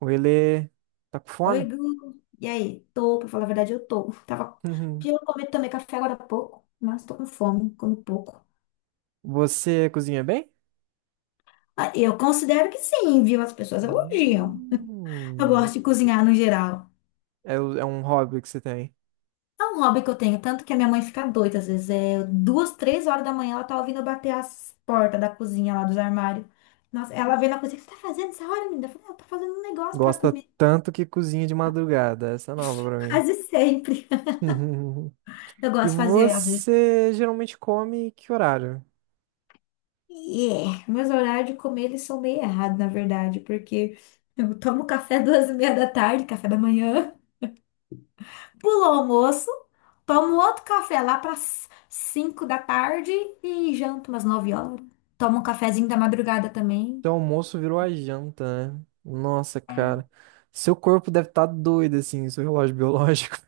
O Ele tá com Oi, fome? Gu. E aí? Tô, pra falar a verdade, eu tô. Tava... Eu comi também café agora há pouco, mas tô com fome, comi pouco. Você cozinha bem? Ah, eu considero que sim, viu? As pessoas elogiam. Eu Hum, gosto de cozinhar no geral. é, é um hobby que você tem. É um hobby que eu tenho, tanto que a minha mãe fica doida às vezes. É duas, três horas da manhã, ela tá ouvindo eu bater as portas da cozinha lá dos armários. Nossa, ela vem na cozinha, o que você tá fazendo essa hora, menina? Eu falei, "Ah, eu tô fazendo um negócio pra Gosta comer. tanto que cozinha de madrugada. Essa é nova pra mim. Quase sempre. Eu E gosto de fazer, às vezes. você geralmente come que horário? E é, meus horários de comer eles são meio errados, na verdade, porque eu tomo café duas e meia da tarde, café da manhã, pulo o almoço, tomo outro café lá para cinco da tarde e janto umas 9 horas. Tomo um cafezinho da madrugada também. Seu almoço virou a janta, né? Nossa, cara. Seu corpo deve estar doido, assim, seu relógio biológico.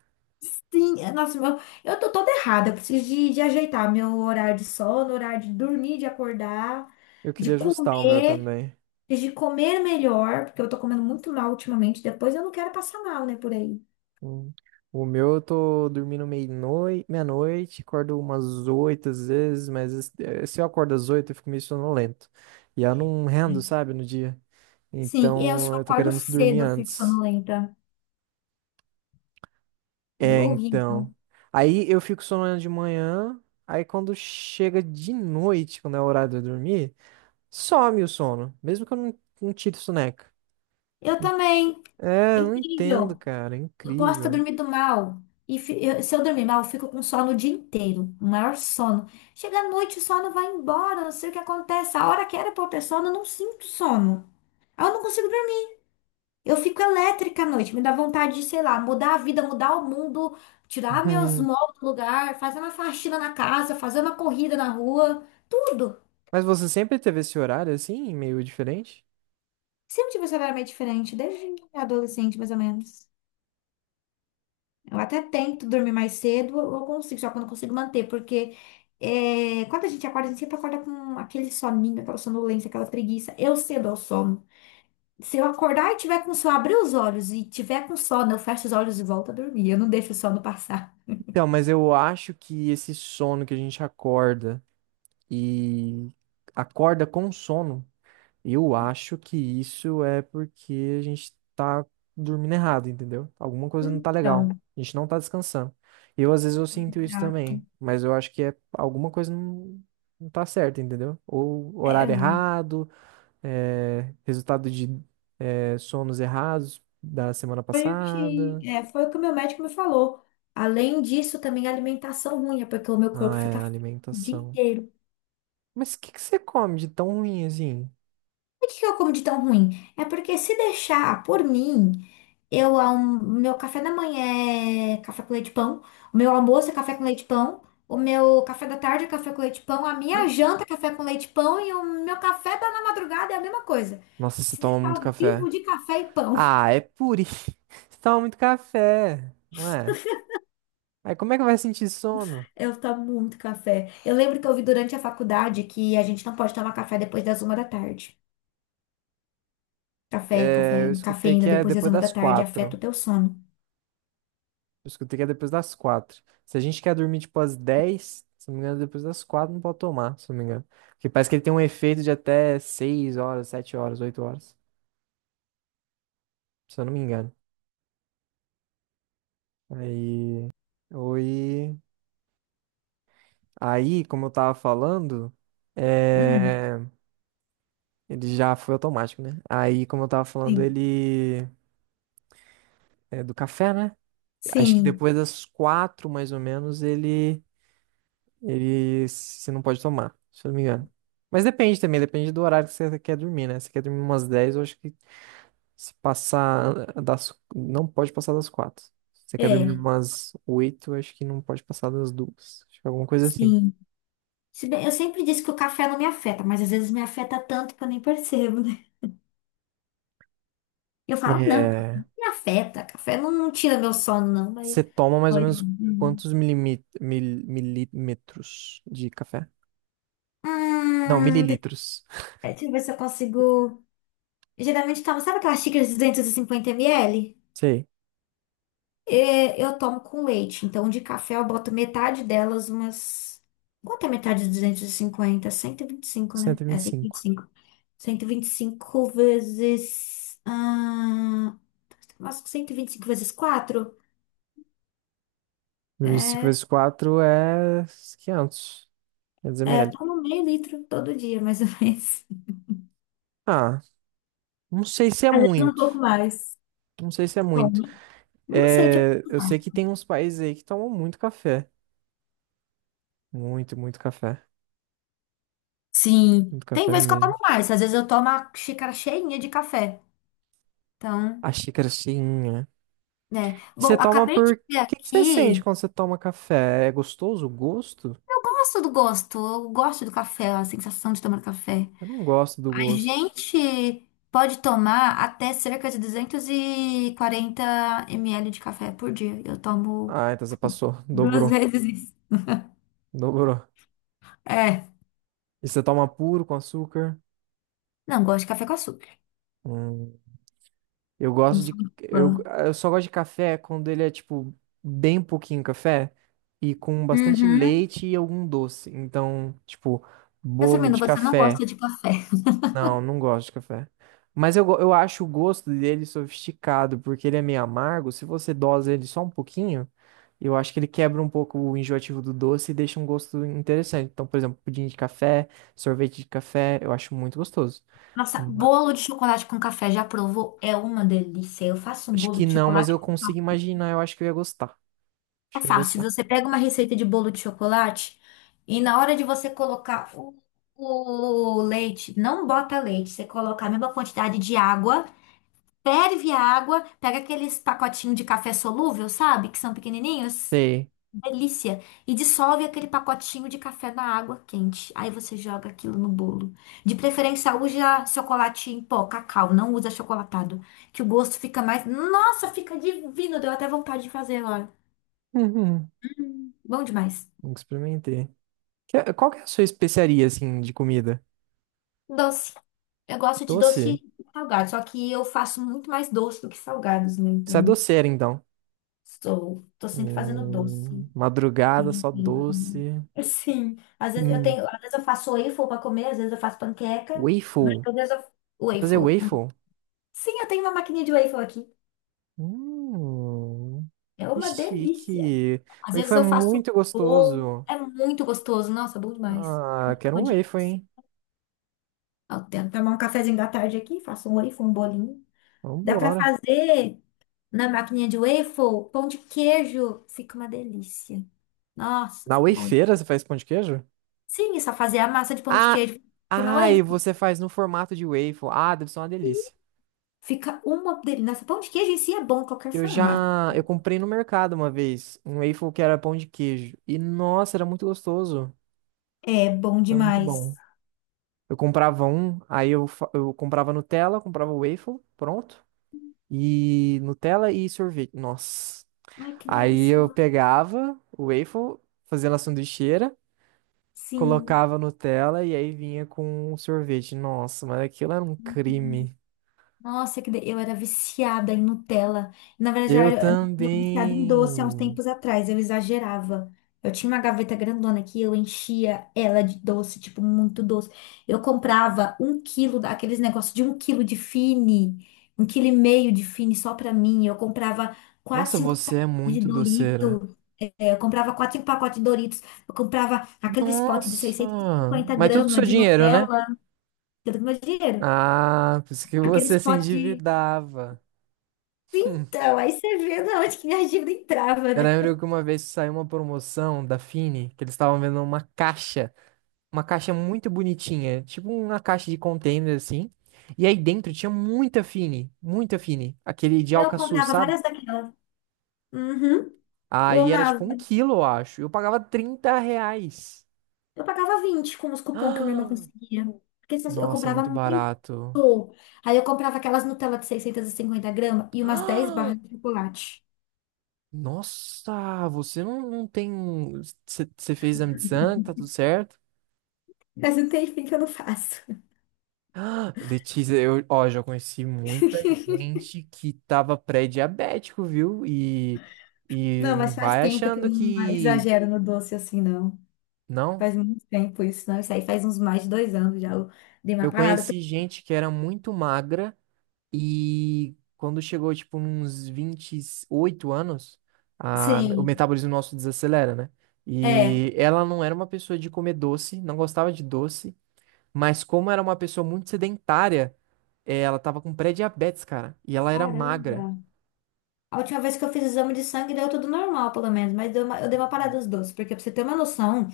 Sim, é, nossa, meu, eu tô toda errada, eu preciso de ajeitar meu horário de sono, horário de dormir, de acordar, Eu de queria ajustar o meu comer, também. de comer melhor, porque eu tô comendo muito mal ultimamente, depois eu não quero passar mal, né, por aí. Hum. O meu eu tô dormindo meia-noite, meia-noite, acordo umas 8 às vezes, mas se eu acordo às 8 eu fico meio sonolento. E eu não rendo, sabe, no dia. Sim, eu Então só eu tô acordo querendo dormir cedo, eu fico antes. sonolenta. É É, horrível. então. Aí eu fico sonolento de manhã, aí quando chega de noite, quando é o horário de eu dormir, some o sono, mesmo que eu não tire soneca. Eu também. É, É eu não entendo, incrível. cara, é Eu posso ter incrível. dormido mal. Se eu dormir mal, eu fico com sono o dia inteiro. O maior sono. Chega à noite, o sono vai embora. Não sei o que acontece. A hora que era pra eu ter sono, eu não sinto sono. Aí eu não consigo dormir. Eu fico elétrica à noite. Me dá vontade de, sei lá, mudar a vida, mudar o mundo, tirar meus móveis do lugar, fazer uma faxina na casa, fazer uma corrida na rua. Tudo. Mas você sempre teve esse horário assim, meio diferente? Sempre tive esse horário meio diferente, desde adolescente, mais ou menos. Eu até tento dormir mais cedo, eu consigo, só que eu não consigo manter, porque é, quando a gente acorda, a gente sempre acorda com aquele soninho, aquela sonolência, aquela preguiça. Eu cedo ao sono. Se eu acordar e tiver com sono, abrir os olhos e tiver com sono, eu fecho os olhos e volto a dormir. Eu não deixo o sono passar. Então, mas eu acho que esse sono que a gente acorda e acorda com sono, eu acho que isso é porque a gente tá dormindo errado, entendeu? Alguma coisa não tá legal. Então, A gente não tá descansando. Eu, às vezes, eu sinto isso já- também, mas eu acho que é alguma coisa não, não tá certa, entendeu? Ou horário é, errado, é, resultado de é, sonos errados da semana passada. Foi o que o meu médico me falou. Além disso, também a alimentação ruim, é porque o meu corpo Ah, fica é, fraco o dia alimentação. inteiro. Mas o que que você come de tão ruim assim? Por que que eu como de tão ruim? É porque se deixar por mim, meu café da manhã é café com leite e pão, o meu almoço é café com leite e pão, o meu café da tarde é café com leite e pão, a minha janta é café com leite e pão e o meu café da na madrugada é a mesma coisa. Nossa, você Se toma deixar muito eu café. vivo de café e pão. Ah, é puri. Você toma muito café, não é? Aí como é que vai sentir sono? Eu tomo muito café. Eu lembro que eu vi durante a faculdade que a gente não pode tomar café depois das 1 da tarde. Café, café, É, eu escutei que cafeína é depois das depois uma da das tarde afeta o 4. teu sono. Eu escutei que é depois das quatro. Se a gente quer dormir tipo às 10, se não me engano, é depois das quatro não pode tomar, se não me engano. Porque parece que ele tem um efeito de até 6 horas, 7 horas, 8 horas, se eu não me engano. Aí. Oi. Aí, como eu tava falando. Hum. Hum, É... Ele já foi automático, né? Aí, como eu tava falando, sim. ele é do café, né? Acho que Sim, depois das quatro, mais ou menos, ele se não pode tomar, se eu não me engano. Mas depende também, depende do horário que você quer dormir, né? Se você quer dormir umas 10, eu acho que se passar das não pode passar das 4. Se você quer dormir é. umas 8, eu acho que não pode passar das 2. Acho que é alguma coisa assim. Sim. Se bem, eu sempre disse que o café não me afeta, mas às vezes me afeta tanto que eu nem percebo, né? Eu falo, não, café não É, me afeta, café não, não tira meu sono, não, mas. você toma mais ou Pode. menos Uhum. quantos milímetros de café? Não, Hum, deixa mililitros. deixa eu ver se eu consigo. Eu geralmente tomo, sabe aquelas xícaras de 250 ml? Sei, É, eu tomo com leite, então de café eu boto metade delas, umas. Quanto é metade de duzentos e cinquenta? Cento e vinte e cinco, né? cento e É vinte e cinco, 125. Cento e vinte e cinco vezes. Ah, acho que 125 vezes quatro. 25 vezes 4 é 500 500 É, ml. toma um meio litro todo dia, mais ou menos. Ah, não sei se é Às vezes um muito. pouco mais. Não sei se é Bom, muito. não sei, tipo. É, eu sei que tem uns países aí que tomam muito café. Muito, muito café. Sim, Muito tem café vezes que eu mesmo. tomo mais. Às vezes eu tomo uma xícara cheinha de café. Então, A xícara cheinha. né. Você Bom, toma acabei por... de O ver que que você sente aqui. quando você toma café? É gostoso o gosto? Eu gosto do gosto. Eu gosto do café, a sensação de tomar café. Eu não gosto do A gosto. gente pode tomar até cerca de 240 ml de café por dia. Eu tomo Ah, então você passou. duas Dobrou. vezes isso. Dobrou. É. E você toma puro com açúcar? Não gosto de café com açúcar. Hum. Eu Não gosto sou de. muito fã. Eu só gosto de café quando ele é, tipo, bem pouquinho café e com bastante Uhum. leite e algum doce. Então, tipo, bolo Resumindo, de você não café. gosta de café. Não, não gosto de café. Mas eu acho o gosto dele sofisticado, porque ele é meio amargo. Se você dosa ele só um pouquinho, eu acho que ele quebra um pouco o enjoativo do doce e deixa um gosto interessante. Então, por exemplo, pudim de café, sorvete de café, eu acho muito gostoso. Nossa, Ma- bolo de chocolate com café, já provou? É uma delícia. Eu faço um Acho bolo que de não, mas chocolate eu com consigo café. imaginar, eu acho que eu ia gostar. É Achei fácil. gostar. Você pega uma receita de bolo de chocolate e na hora de você colocar o leite, não bota leite, você coloca a mesma quantidade de água. Ferve a água, pega aqueles pacotinhos de café solúvel, sabe? Que são pequenininhos. Sei. Delícia. E dissolve aquele pacotinho de café na água quente. Aí você joga aquilo no bolo. De preferência, usa chocolate em pó, cacau. Não usa achocolatado. Que o gosto fica mais. Nossa, fica divino. Deu até vontade de fazer agora. Uhum. Bom demais. Nunca experimentei. Qual que é a sua especiaria, assim, de comida? Doce. Eu gosto de doce Doce? salgado. Só que eu faço muito mais doce do que salgados, né? Você é Então, doceira, então. sou. Tô sempre fazendo doce. Madrugada, só Para comer. doce. Sim, às vezes eu Hum. tenho, às vezes eu faço waffle para comer, às vezes eu faço panqueca, mas Waffle. às vezes eu Vou fazer waffle. Hum. waffle? Sim, eu tenho uma maquininha de waffle aqui. Hum, É que uma delícia. chique. Às vezes Waffle é eu faço muito bolo, gostoso. é muito gostoso. Nossa, é bom demais. Ah, quero um Pudim. waffle, hein? Eu tento tomar um cafezinho da tarde aqui, faço um waffle, um bolinho. Dá para Vambora. fazer na maquininha de waffle, pão de queijo, fica uma delícia. Nossa, Na fica bom demais. wafeira você faz pão de queijo? Sim, é só fazer a massa de pão de Ah, queijo, pôr na ah, e waffle. você faz no formato de waffle. Ah, deve ser uma delícia. Fica uma delícia. Nossa, pão de queijo em si é bom em qualquer Eu formato. já, eu comprei no mercado uma vez, um waffle que era pão de queijo. E nossa, era muito gostoso. É bom Era muito demais. bom. Eu comprava um, eu comprava Nutella, comprava o waffle, pronto. E Nutella e sorvete. Nossa. Ai, que Aí delícia, né? eu pegava o waffle, fazia na sanduicheira, Sim. colocava Nutella e aí vinha com o sorvete. Nossa, mas aquilo era um Uhum. crime. Nossa, eu era viciada em Nutella. Na verdade, eu Eu era eu era viciada em também. doce há uns tempos atrás. Eu exagerava. Eu tinha uma gaveta grandona que eu enchia ela de doce, tipo, muito doce. Eu comprava 1 quilo daqueles negócios de 1 quilo de Fini, 1 quilo e meio de Fini só pra mim. Eu comprava quatro, Nossa, cinco você é pacotes de muito doceira. Dorito. Eu comprava quatro pacotes de Doritos. Eu comprava aqueles potes de Nossa! 650 Mas tudo com gramas seu de dinheiro, né? Nutella. Tudo com meu dinheiro. Ah, por isso que Aqueles você se potes de... endividava. Então, aí você vê de onde que minha dívida entrava, Eu né? lembro que uma vez saiu uma promoção da Fini, que eles estavam vendo uma caixa muito bonitinha, tipo uma caixa de container assim. E aí dentro tinha muita Fini, aquele de Eu Alcaçuz, comprava sabe? várias daquelas. Uhum. Eu Aí era amava. tipo um quilo, eu acho. Eu pagava R$ 30. Eu pagava 20 com os cupons que minha irmã Ah, conseguia. Porque eu nossa, comprava muito muito. barato. Aí eu comprava aquelas Nutella de 650 gramas e umas 10 barras de chocolate. Nossa, você não tem. Você fez exame de sangue, tá tudo certo? Mas não tem fim que eu não faço. Ah, Letícia, eu, ó, já conheci muita gente que tava pré-diabético, viu? E Não, não mas faz vai tempo que achando eu não que. exagero no doce assim, não. Não. Faz muito tempo isso, não? Isso aí faz uns mais de 2 anos já. Eu dei uma Eu parada. Conheci gente que era muito magra e quando chegou, tipo, uns 28 anos, o Sim, metabolismo nosso desacelera, né? é. E ela não era uma pessoa de comer doce, não gostava de doce. Mas como era uma pessoa muito sedentária, ela tava com pré-diabetes, cara. E ela era magra. Caramba. A última vez que eu fiz exame de sangue deu tudo normal, pelo menos, mas eu dei uma parada dos doces, porque pra você ter uma noção,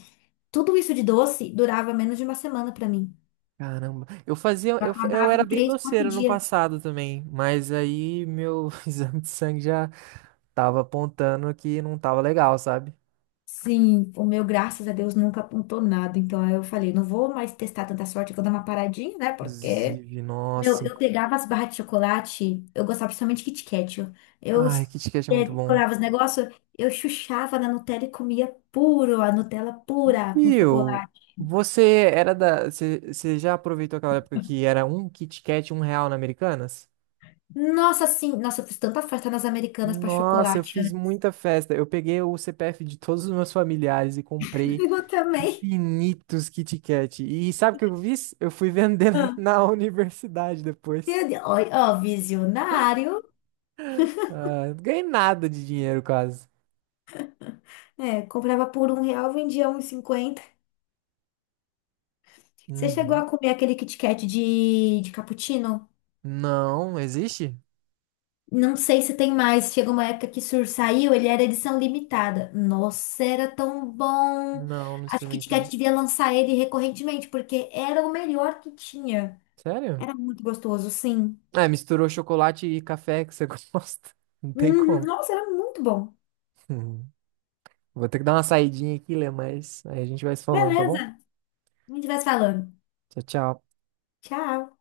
tudo isso de doce durava menos de uma semana pra mim. Caramba. Eu fazia, Eu eu, fa- Eu acabava era em bem três, quatro doceiro no dias. passado também, mas aí meu exame de sangue já tava apontando que não tava legal, sabe? Sim, o meu, graças a Deus, nunca apontou nada. Então aí eu falei, não vou mais testar tanta sorte que eu dou uma paradinha, né? Porque Inclusive, meu, nossa. eu pegava as barras de chocolate, eu gostava principalmente de Kit Kat, ó. Eu, Ai, KitKat é muito bom. colava os negócios, eu chuchava na Nutella e comia puro, a Nutella pura com E eu, chocolate. você era da, você já aproveitou aquela época que era um KitKat 1 real na Americanas? Nossa, sim, nossa, eu fiz tanta festa nas Americanas pra Nossa, eu chocolate, fiz né? muita festa. Eu peguei o CPF de todos os meus familiares e comprei Eu também. infinitos Kit Kat. E sabe o que eu fiz? Eu fui vender Ah. na universidade depois. Meu Deus, ó, ó, visionário. Ah, não ganhei nada de dinheiro quase. É, comprava por R$ 1, vendia 1,50. Você chegou Uhum. a comer aquele Kit Kat de cappuccino? Não, existe? Não sei se tem mais. Chega uma época que Sur saiu, ele era edição limitada. Nossa, era tão bom. Não, não Acho que Kit Kat experimentei. devia lançar ele recorrentemente, porque era o melhor que tinha. Sério? Era muito gostoso, sim. Ah, misturou chocolate e café que você gosta. Não tem Uhum, como. nossa, era muito bom. Uhum. Vou ter que dar uma saidinha aqui, Lê, mas aí a gente vai se falando, tá bom? Beleza. A gente vai se falando. Tchau, tchau. Tchau.